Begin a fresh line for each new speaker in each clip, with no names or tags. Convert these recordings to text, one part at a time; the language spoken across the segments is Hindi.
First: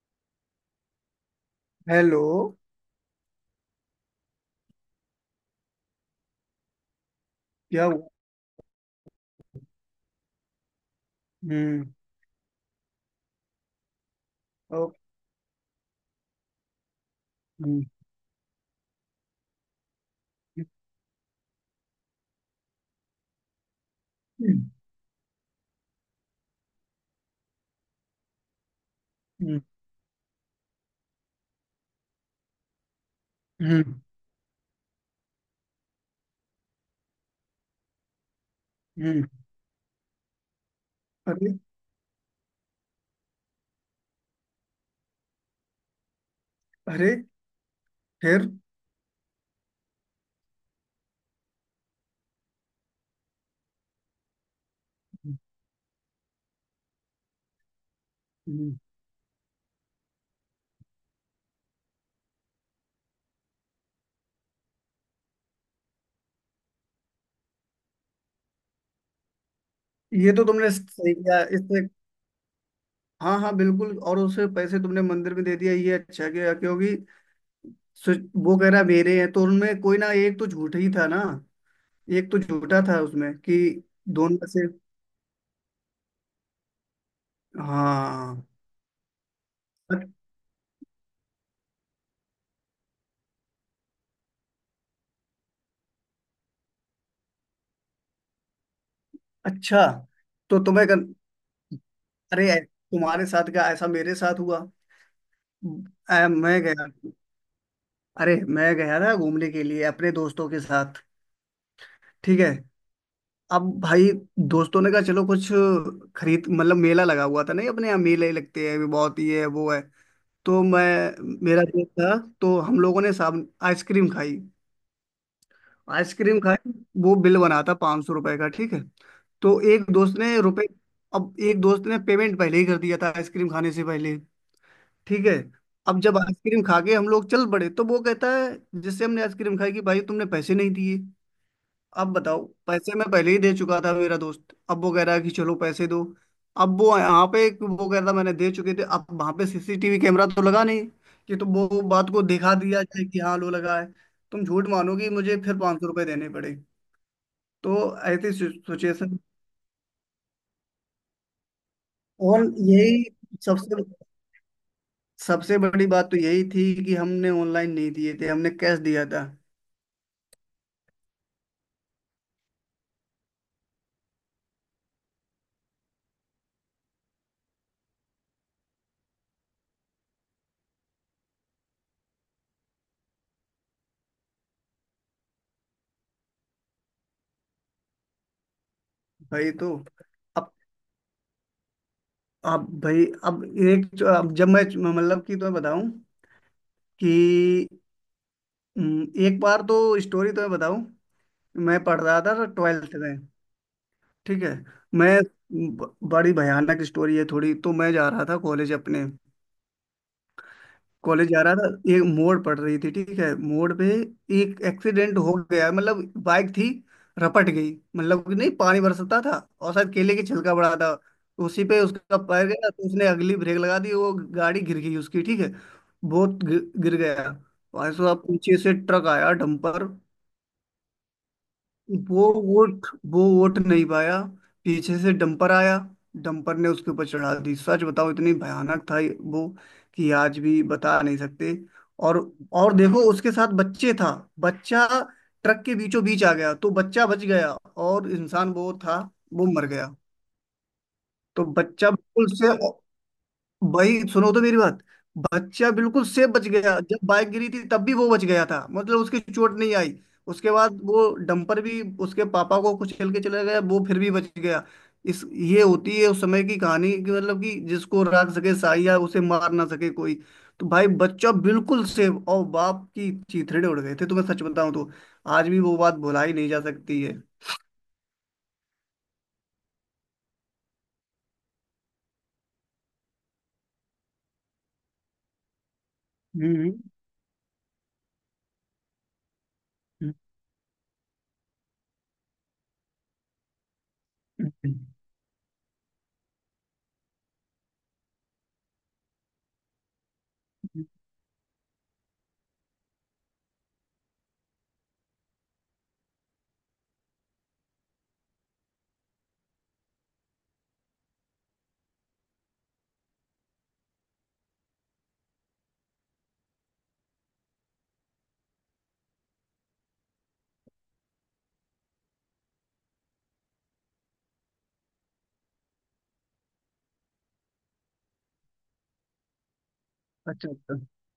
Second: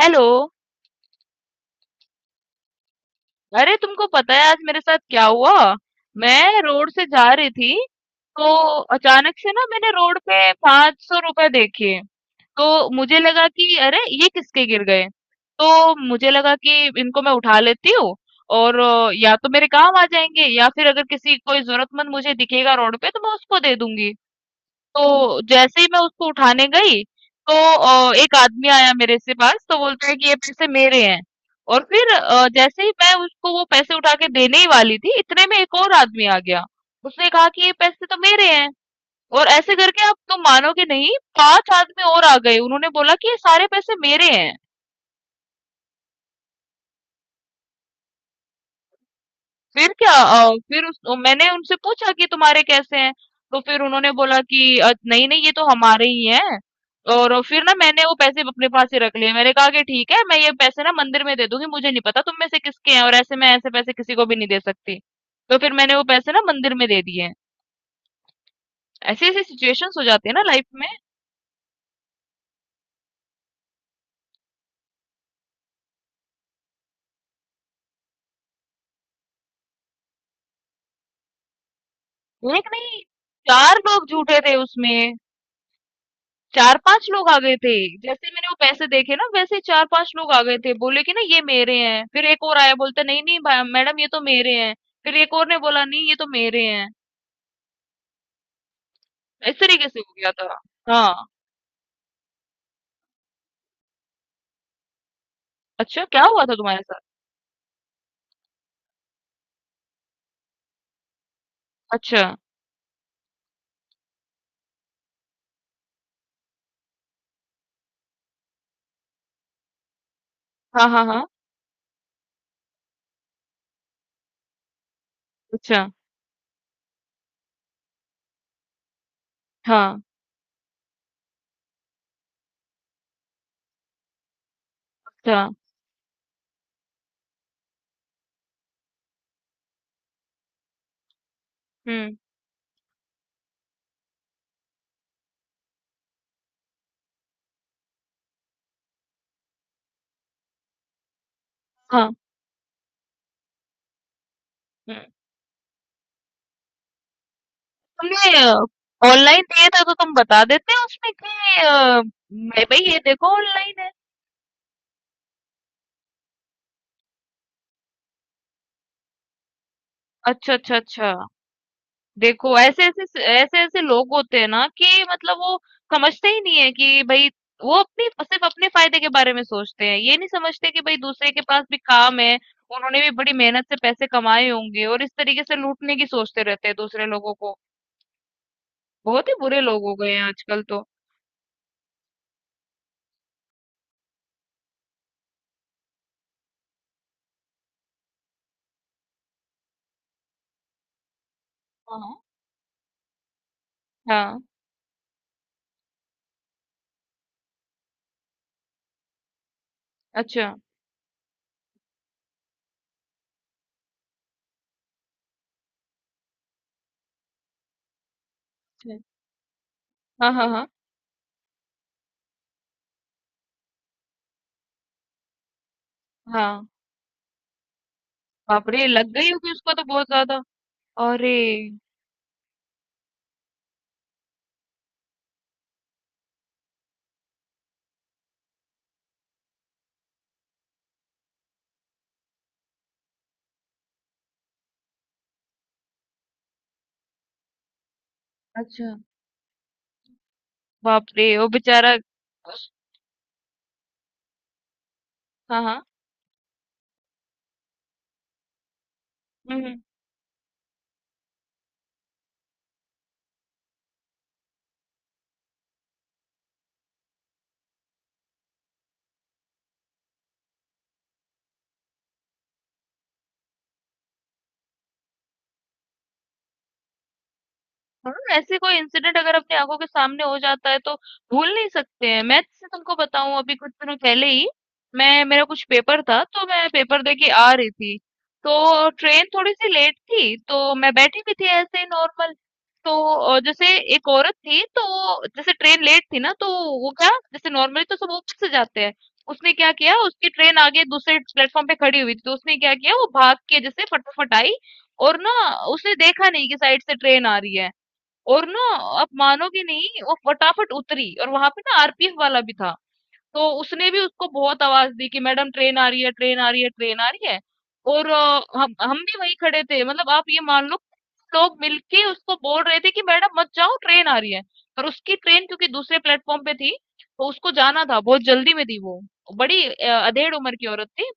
हेलो।
हेलो।
अरे, तुमको पता है आज मेरे साथ क्या हुआ? मैं रोड से जा रही थी।
क्या हुआ?
तो अचानक से ना मैंने रोड पे ₹500
हम्म।
देखे। तो मुझे लगा कि अरे ये किसके
ओ।
गिर गए। तो मुझे लगा कि इनको मैं उठा
हम्म।
लेती हूँ और या तो मेरे काम आ जाएंगे या फिर अगर किसी कोई जरूरतमंद मुझे दिखेगा रोड पे तो मैं उसको दे दूंगी।
हम्म।
तो जैसे ही मैं उसको उठाने गई तो एक आदमी आया मेरे से पास
हम्म।
तो बोलता है कि ये पैसे मेरे हैं। और फिर जैसे ही मैं उसको वो पैसे
हम्म,
उठा के देने ही वाली थी इतने में एक और आदमी आ गया। उसने कहा कि ये पैसे तो मेरे हैं।
हम्म,
और ऐसे करके आप तुम मानोगे नहीं,
अरे।
पांच आदमी और आ गए, उन्होंने बोला कि ये सारे पैसे मेरे हैं।
अरे। फिर
फिर क्या, मैंने उनसे पूछा कि तुम्हारे कैसे हैं। तो फिर उन्होंने बोला कि नहीं नहीं ये तो हमारे ही हैं।" और फिर ना मैंने वो पैसे अपने
हम्म,
पास ही रख लिए। मैंने कहा कि ठीक है, मैं ये पैसे ना मंदिर में दे दूंगी, मुझे नहीं पता तुम में से किसके हैं, और ऐसे मैं ऐसे पैसे किसी को भी नहीं दे सकती। तो फिर मैंने वो पैसे ना मंदिर में दे दिए। ऐसी ऐसी सिचुएशंस हो जाती है
ये
ना
तो
लाइफ
तुमने
में।
सही किया इससे। हाँ हाँ, बिल्कुल। और उसे पैसे तुमने मंदिर में दे दिया ये अच्छा किया, क्योंकि सु- वो कह रहा मेरे हैं तो उनमें कोई ना एक तो झूठ ही था ना। एक तो
एक
झूठा
नहीं,
था उसमें कि
चार लोग
दोनों
झूठे
में
थे
से।
उसमें। चार पांच लोग आ गए थे। जैसे
हाँ।
मैंने वो पैसे देखे ना वैसे ही चार पांच
अ-
लोग आ गए थे, बोले कि ना ये मेरे हैं। फिर एक और आया बोलता नहीं नहीं मैडम ये तो मेरे हैं। फिर एक और ने बोला नहीं ये तो मेरे हैं। इस
अच्छा।
तरीके से हो गया था।
तो तुम्हें कर,
हाँ।
अरे तुम्हारे साथ क्या ऐसा मेरे साथ हुआ।
अच्छा, क्या
अ,
हुआ था
मैं
तुम्हारे
गया
साथ?
अरे मैं गया था घूमने के लिए अपने दोस्तों के साथ।
अच्छा।
ठीक है, अब भाई दोस्तों ने कहा चलो कुछ खरीद, मतलब मेला लगा हुआ था नहीं, अपने यहाँ मेले लगते हैं भी बहुत, ये है वो है। तो मैं
हाँ हाँ हाँ।
मेरा दोस्त था तो हम लोगों ने साब आइसक्रीम खाई।
अच्छा।
आइसक्रीम खाई वो बिल बना था 500 रुपए का, ठीक है। तो एक
हाँ।
दोस्त ने रुपए, अब एक दोस्त ने पेमेंट पहले ही कर दिया था आइसक्रीम खाने से पहले, ठीक है।
अच्छा।
अब जब आइसक्रीम खा के हम लोग चल पड़े तो वो कहता है जिससे हमने आइसक्रीम खाई कि भाई तुमने पैसे नहीं दिए। अब
हम्म।
बताओ, पैसे मैं पहले ही दे चुका था मेरा दोस्त, अब वो कह रहा है कि चलो पैसे दो। अब वो यहाँ पे एक, वो कह रहा था मैंने दे चुके थे, अब वहां पे सीसीटीवी कैमरा तो लगा नहीं कि तो वो बात
हाँ।
को दिखा दिया जाए कि हाँ लो लगा है। तुम झूठ
हम्म।
मानोगी, मुझे फिर 500 रुपये देने पड़े। तो ऐसी
तुमने
सिचुएशन।
ऑनलाइन दिए थे तो तुम बता देते उसमें कि
और
मैं, भाई ये
यही,
देखो ऑनलाइन
सबसे
है।
सबसे बड़ी बात तो यही थी कि हमने ऑनलाइन नहीं दिए थे, हमने कैश दिया था।
अच्छा अच्छा अच्छा। देखो ऐसे ऐसे ऐसे ऐसे लोग होते हैं ना कि मतलब वो समझते ही नहीं है कि भाई, वो अपनी सिर्फ अपने फायदे के बारे में सोचते हैं, ये नहीं समझते कि भाई दूसरे के पास भी काम है। उन्होंने भी बड़ी मेहनत से पैसे कमाए होंगे और इस तरीके से लूटने की सोचते रहते हैं दूसरे लोगों को। बहुत ही
भाई
बुरे
तो
लोग हो गए हैं
अब,
आजकल तो।
भाई अब एक, अब जब मैं, मतलब कि तुम्हें बताऊं कि एक बार तो स्टोरी तो मैं बताऊं। मैं पढ़
हाँ
रहा था 12th में,
हाँ।
ठीक है। मैं बड़ी भयानक स्टोरी है थोड़ी। तो मैं जा रहा था कॉलेज अपने,
अच्छा।
कॉलेज जा रहा था। एक मोड़ पड़ रही थी, ठीक है, मोड़ पे एक एक्सीडेंट हो गया। मतलब बाइक थी, रपट गई, मतलब कि नहीं पानी
ठीक।
बरसता था और शायद केले की
हाँ हाँ
छिलका
हाँ।
पड़ा था। उसी पे उसका पैर गया तो उसने अगली ब्रेक लगा दी, वो गाड़ी गिर गई उसकी, ठीक है। बहुत
हाँ,
गिर गया। भाई साहब, पीछे
बाप
से
रे
ट्रक
लग गई
आया,
होगी उसको तो
डंपर।
बहुत ज्यादा। अरे।
वो वोट वो वोट नहीं पाया। पीछे से डंपर आया, डंपर ने उसके ऊपर चढ़ा दी। सच बताओ, इतनी भयानक था वो कि आज भी बता नहीं सकते। और देखो, उसके साथ बच्चे था, बच्चा ट्रक के बीचों बीच आ गया तो बच्चा बच गया। और इंसान वो
अच्छा।
था, वो मर गया।
बाप रे,
तो
वो बेचारा।
बच्चा बिल्कुल से,
उस-
भाई सुनो तो मेरी बात,
हाँ
बच्चा
हाँ।
बिल्कुल सेफ बच गया। जब बाइक गिरी थी तब भी वो बच गया था, मतलब उसकी चोट
हम्म,
नहीं
हम्म।
आई। उसके बाद वो डंपर भी उसके पापा को कुचल के चला गया, वो फिर भी बच गया। इस ये होती है उस समय की कहानी कि मतलब कि जिसको राख सके साई या उसे मार ना सके कोई। तो भाई बच्चा बिल्कुल सेफ और बाप की चीथड़े उड़ गए थे, तुम्हें सच बताऊं तो आज भी वो बात भुलाई नहीं जा सकती है।
हाँ, ऐसे कोई इंसिडेंट अगर अपनी आंखों के सामने हो जाता है तो भूल नहीं सकते हैं। मैं जैसे तुमको बताऊं, अभी कुछ दिनों पहले ही मैं, मेरा कुछ पेपर था तो मैं
हम्म।
पेपर दे के आ रही थी। तो ट्रेन थोड़ी सी लेट
हम्म,
थी तो मैं बैठी भी थी ऐसे ही नॉर्मल। तो जैसे एक औरत
हम्म,
थी,
हम्म,
तो जैसे ट्रेन लेट थी ना तो वो क्या, जैसे नॉर्मली तो सब ऊपर से जाते हैं, उसने क्या किया, उसकी ट्रेन आगे
हम्म,
दूसरे प्लेटफॉर्म पे खड़ी हुई थी, तो उसने क्या किया, वो भाग के जैसे फटाफट आई और ना उसने देखा नहीं कि साइड से ट्रेन आ रही है। और ना आप मानोगे नहीं, वो फटाफट उतरी और वहां पे ना आरपीएफ वाला भी था, तो उसने भी उसको बहुत आवाज दी कि मैडम ट्रेन आ रही है ट्रेन आ रही है ट्रेन आ रही है। और हम भी वहीं खड़े थे, मतलब आप ये मान लो, लोग मिलके उसको बोल रहे थे कि मैडम मत जाओ ट्रेन आ रही है। पर उसकी ट्रेन क्योंकि दूसरे प्लेटफॉर्म पे थी तो उसको जाना था, बहुत जल्दी में थी वो। बड़ी अधेड़
अच्छा
उम्र की
अच्छा।
औरत थी।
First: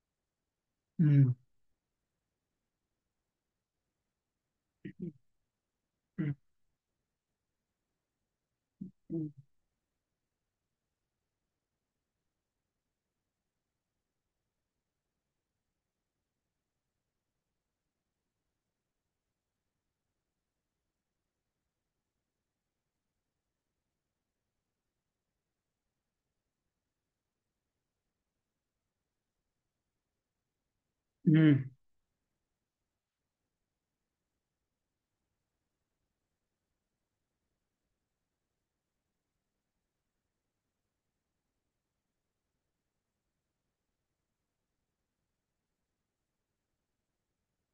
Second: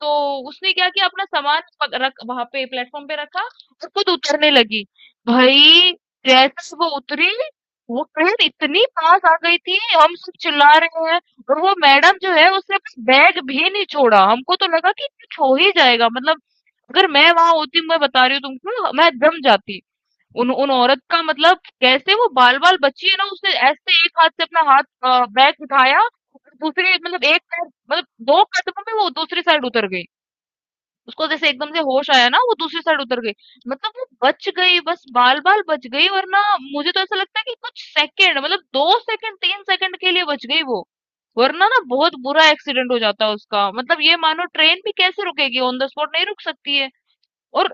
तो उसने क्या किया, अपना
हम्म।
सामान रख वहां पे प्लेटफॉर्म पे रखा और खुद उतरने लगी। भाई
हम्म।
जैसे वो उतरी, वो ट्रेन इतनी पास
हम्म,
आ गई थी, हम सब चिल्ला रहे हैं, और वो मैडम जो है उसने अपना बैग भी नहीं छोड़ा। हमको तो लगा कि कुछ हो ही जाएगा, मतलब अगर मैं वहां होती, मैं बता रही हूँ तुमको, मैं दम जाती। उन उन औरत का मतलब, कैसे वो बाल बाल बची है ना, उसने ऐसे एक हाथ से अपना हाथ बैग उठाया और दूसरी, मतलब एक पैर मतलब दो कदमों में वो दूसरी साइड उतर गई। उसको जैसे
हम्म,
एकदम से होश आया ना, वो दूसरी साइड उतर गई। मतलब वो बच गई, बस बाल बाल बच गई, वरना मुझे तो ऐसा लगता है कि कुछ सेकंड, मतलब 2 सेकंड 3 सेकंड के लिए बच गई वो। वरना ना बहुत बुरा एक्सीडेंट हो जाता उसका, मतलब ये मानो ट्रेन भी कैसे रुकेगी, ऑन द स्पॉट नहीं रुक सकती है। और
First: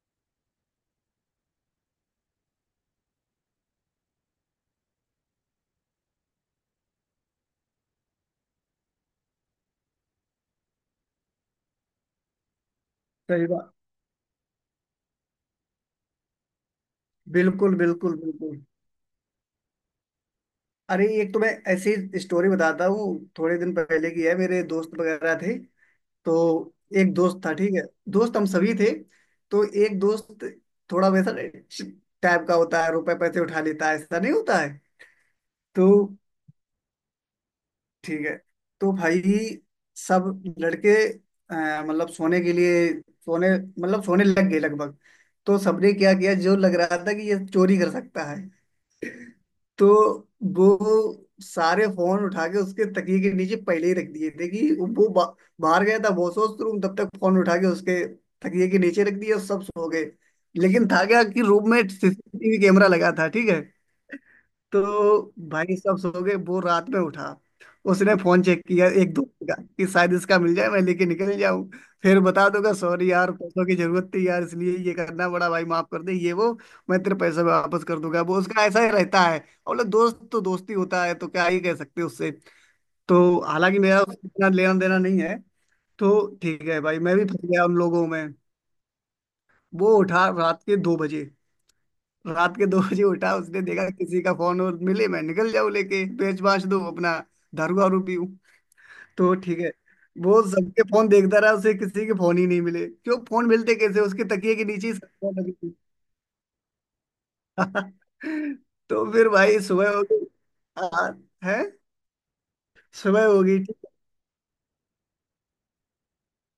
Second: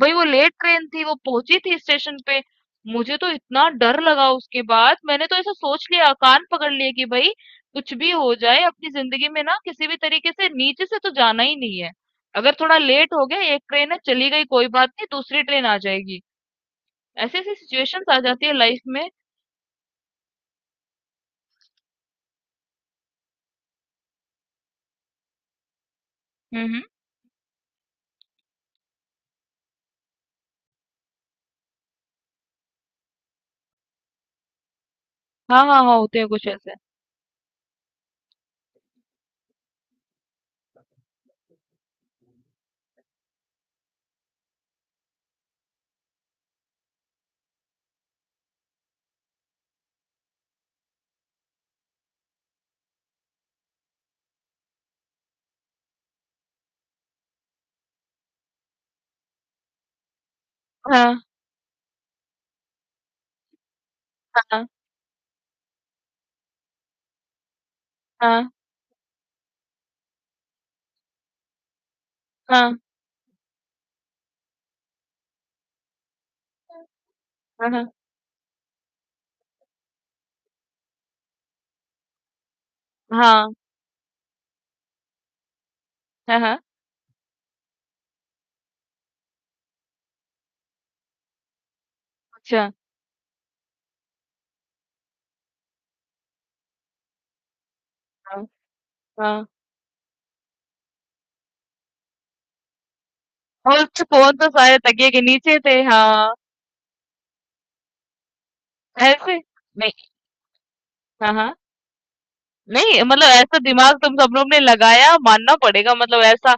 भई वो लेट ट्रेन थी, वो पहुंची थी स्टेशन पे। मुझे तो इतना डर लगा उसके बाद, मैंने तो ऐसा सोच लिया, कान पकड़ लिए कि भई कुछ भी हो जाए अपनी जिंदगी में ना किसी भी तरीके से नीचे से तो जाना ही नहीं है। अगर थोड़ा लेट हो गया,
सही
एक
बात।
ट्रेन है चली गई कोई बात नहीं, दूसरी ट्रेन आ जाएगी। ऐसी ऐसी
बिल्कुल
सिचुएशंस
बिल्कुल
आ जाती है
बिल्कुल।
लाइफ में।
अरे, एक तो मैं ऐसी स्टोरी बताता हूँ, थोड़े दिन पहले की है। मेरे दोस्त वगैरह थे तो,
हम्म हम्म।
एक दोस्त था, ठीक है, दोस्त हम सभी थे। तो एक दोस्त थोड़ा वैसा टाइप का होता है, रुपए पैसे उठा लेता है, ऐसा नहीं होता है
हाँ, हाँ,
तो,
हाँ, होते हैं कुछ ऐसे।
ठीक है। तो भाई सब लड़के मतलब सोने के लिए, सोने मतलब सोने लग गए लगभग। तो सबने क्या किया, जो लग रहा था कि ये चोरी कर सकता है, तो वो सारे फोन उठा के उसके तकिए के नीचे पहले ही रख दिए थे। कि वो बाहर गया था वॉशवॉश रूम, तब तक फोन उठा के उसके तकिए के नीचे रख दिए और सब सो गए। लेकिन था
हाँ,
क्या कि रूम में सीसीटीवी कैमरा लगा था, ठीक है।
हाँ,
तो भाई सब सो गए, वो रात में उठा। उसने
हाँ,
फोन चेक किया एक दोस्त का, कि शायद इसका मिल जाए, मैं लेके निकल जाऊं, फिर बता
हाँ,
दूंगा सॉरी यार पैसों की जरूरत थी यार इसलिए ये करना पड़ा, भाई माफ कर दे, ये वो मैं तेरे पैसे
हाँ,
वापस
हाँ,
कर दूंगा। वो उसका ऐसा ही रहता है। और बोले, दोस्त तो दोस्ती होता है तो क्या ही कह सकते हैं उससे। तो
हाँ,
हालांकि मेरा उससे इतना लेना देना नहीं है, तो
हाँ, हाँ,
ठीक है भाई, मैं भी फंस गया उन लोगों में। वो उठा रात के 2 बजे। रात के
अच्छा,
दो बजे उठा, उसने देखा किसी का फोन और मिले, मैं निकल जाऊं लेके, पेच बांच दूं अपना, दारू वारू पीऊं,
हाँ,
तो
हाँ।
ठीक है। वो सबके फोन देखता रहा, उसे किसी के फोन ही नहीं मिले। क्यों फोन मिलते,
और
कैसे,
उसके
उसके
फोन तो
तकिए के
सारे
नीचे ही सब
तकिए के
फोन लगे
नीचे
थे।
थे। हाँ।
तो फिर
ऐसे।
भाई
नहीं।
सुबह हो गई। हाँ
हाँ हाँ।
है।
नहीं
सुबह
मतलब
हो
ऐसा
गई, ठीक
दिमाग तुम सब लोग ने लगाया, मानना पड़ेगा, मतलब ऐसा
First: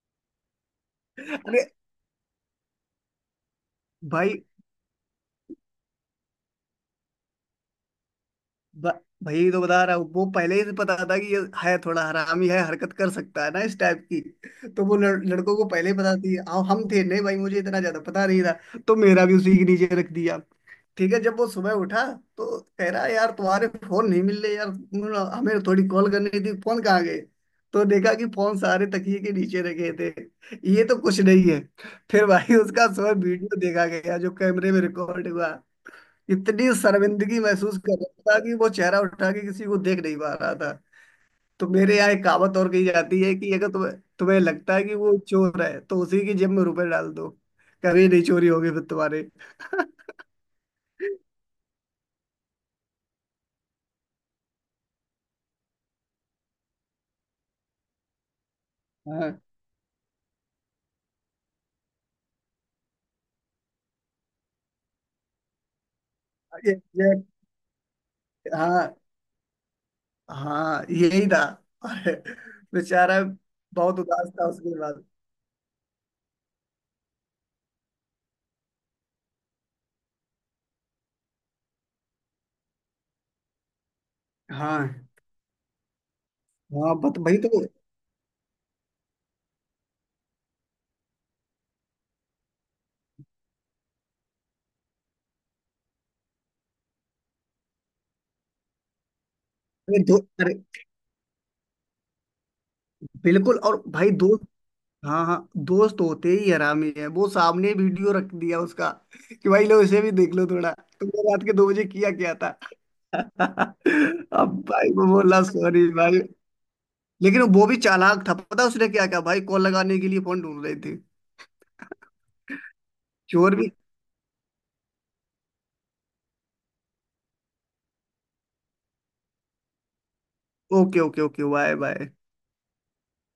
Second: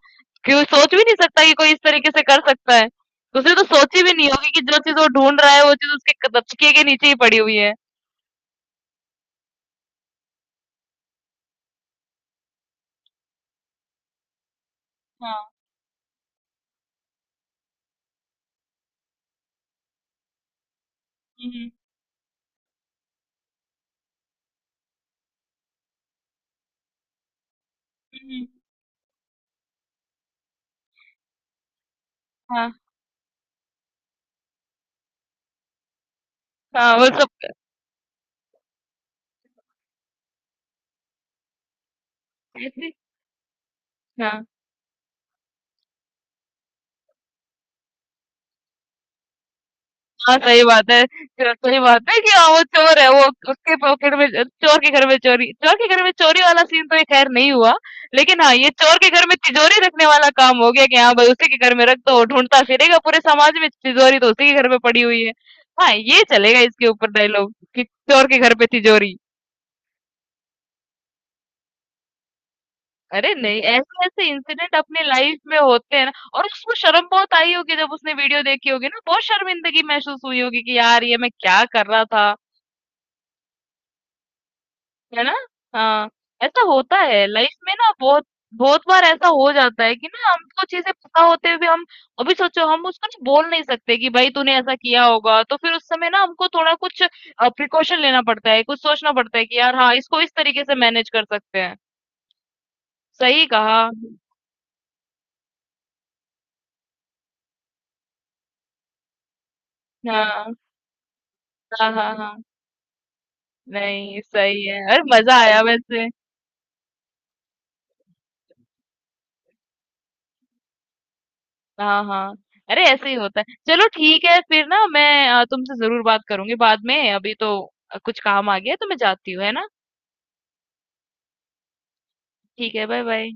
क्यों सोच भी नहीं
है।
सकता कि
अरे
कोई इस तरीके से कर सकता है। उसने तो सोची भी नहीं
भाई,
होगी कि जो चीज वो ढूंढ रहा है वो चीज उसके दबचके के नीचे ही पड़ी हुई है।
ब- भाई तो बता रहा हूँ, वो पहले ही से पता था कि ये है थोड़ा हरामी है, हरकत कर सकता है ना इस टाइप की। तो वो
हाँ।
लड़कों को पहले ही पता थी हाँ, हम थे नहीं भाई, मुझे इतना ज्यादा पता नहीं था, तो मेरा भी उसी के नीचे रख दिया। ठीक है, जब वो
हम्म,
सुबह उठा, तो कह रहा यार तुम्हारे फोन नहीं मिल रहे यार, तुम हमें थोड़ी कॉल करनी थी, फोन कहाँ गए। तो देखा कि
हम्म।
फोन सारे तकिए के नीचे रखे थे। ये तो कुछ नहीं है, फिर भाई
हाँ
उसका सुबह वीडियो देखा गया जो कैमरे में रिकॉर्ड हुआ। इतनी
हाँ वो सब
शर्मिंदगी महसूस कर रहा था कि वो चेहरा उठा के किसी को देख नहीं पा रहा था। तो मेरे यहाँ एक कहावत और कही
ऐसे।
जाती है कि अगर तुम्हें, तुम्हें लगता है कि वो चोर है तो उसी की जेब में रुपए डाल दो, कभी नहीं चोरी होगी फिर तुम्हारे।
हाँ, सही बात है। च सही बात है कि हाँ, वो चोर है, वो उसके पॉकेट में चोर के घर में चोरी, चोर के घर में चोरी वाला सीन तो ये खैर नहीं हुआ। लेकिन हाँ, ये चोर के घर में
हाँ,
तिजोरी रखने वाला काम हो गया कि हाँ भाई, उसी के घर में रख दो, वो ढूँढता फिरेगा पूरे समाज में, तिजोरी तो उसी के घर में पड़ी हुई है। हाँ, ये चलेगा इसके ऊपर
ये
डायलॉग कि चोर के घर पे
हाँ
तिजोरी।
हाँ यही था। अरे, बेचारा
अरे नहीं,
बहुत
ऐसे-ऐसे
उदास था
इंसिडेंट
उसके
अपने
बाद।
लाइफ में होते हैं ना। और उसको शर्म बहुत आई होगी जब उसने वीडियो देखी होगी ना, बहुत शर्मिंदगी महसूस हुई होगी कि यार ये मैं क्या कर रहा था।
हाँ
है ना। हाँ। ऐसा
हाँ,
होता
बत
है
भाई
लाइफ
तो
में ना बहुत, बहुत बार ऐसा हो जाता है कि ना हमको चीजें पता होते हुए भी हम, अभी सोचो हम उसको ना बोल नहीं सकते कि भाई तूने ऐसा किया होगा, तो फिर उस समय ना हमको थोड़ा कुछ प्रिकॉशन लेना पड़ता है, कुछ सोचना पड़ता है कि यार हाँ
ये दो,
इसको इस
अरे
तरीके से मैनेज कर सकते हैं। सही
बिल्कुल,
कहा।
और भाई दो, हाँ हाँ, दोस्त होते ही हरामी है, वो सामने वीडियो रख दिया उसका कि भाई लो इसे भी देख लो
हाँ
थोड़ा, तुमने रात के 2 बजे
हाँ
किया
हाँ हाँ।
क्या था।
नहीं
अब
सही है,
भाई
अरे
वो
मजा
बोला
आया
सॉरी
वैसे।
भाई। लेकिन वो भी चालाक था, पता उसने क्या क्या, भाई कॉल लगाने के लिए फोन ढूंढ रहे थे
हाँ हाँ। अरे ऐसे ही होता है।
चोर भी।
चलो ठीक है, फिर ना मैं तुमसे जरूर बात करूंगी बाद में, अभी तो कुछ काम आ गया है, तो मैं जाती हूँ, है ना।
Okay okay okay bye bye.
ठीक है, बाय बाय।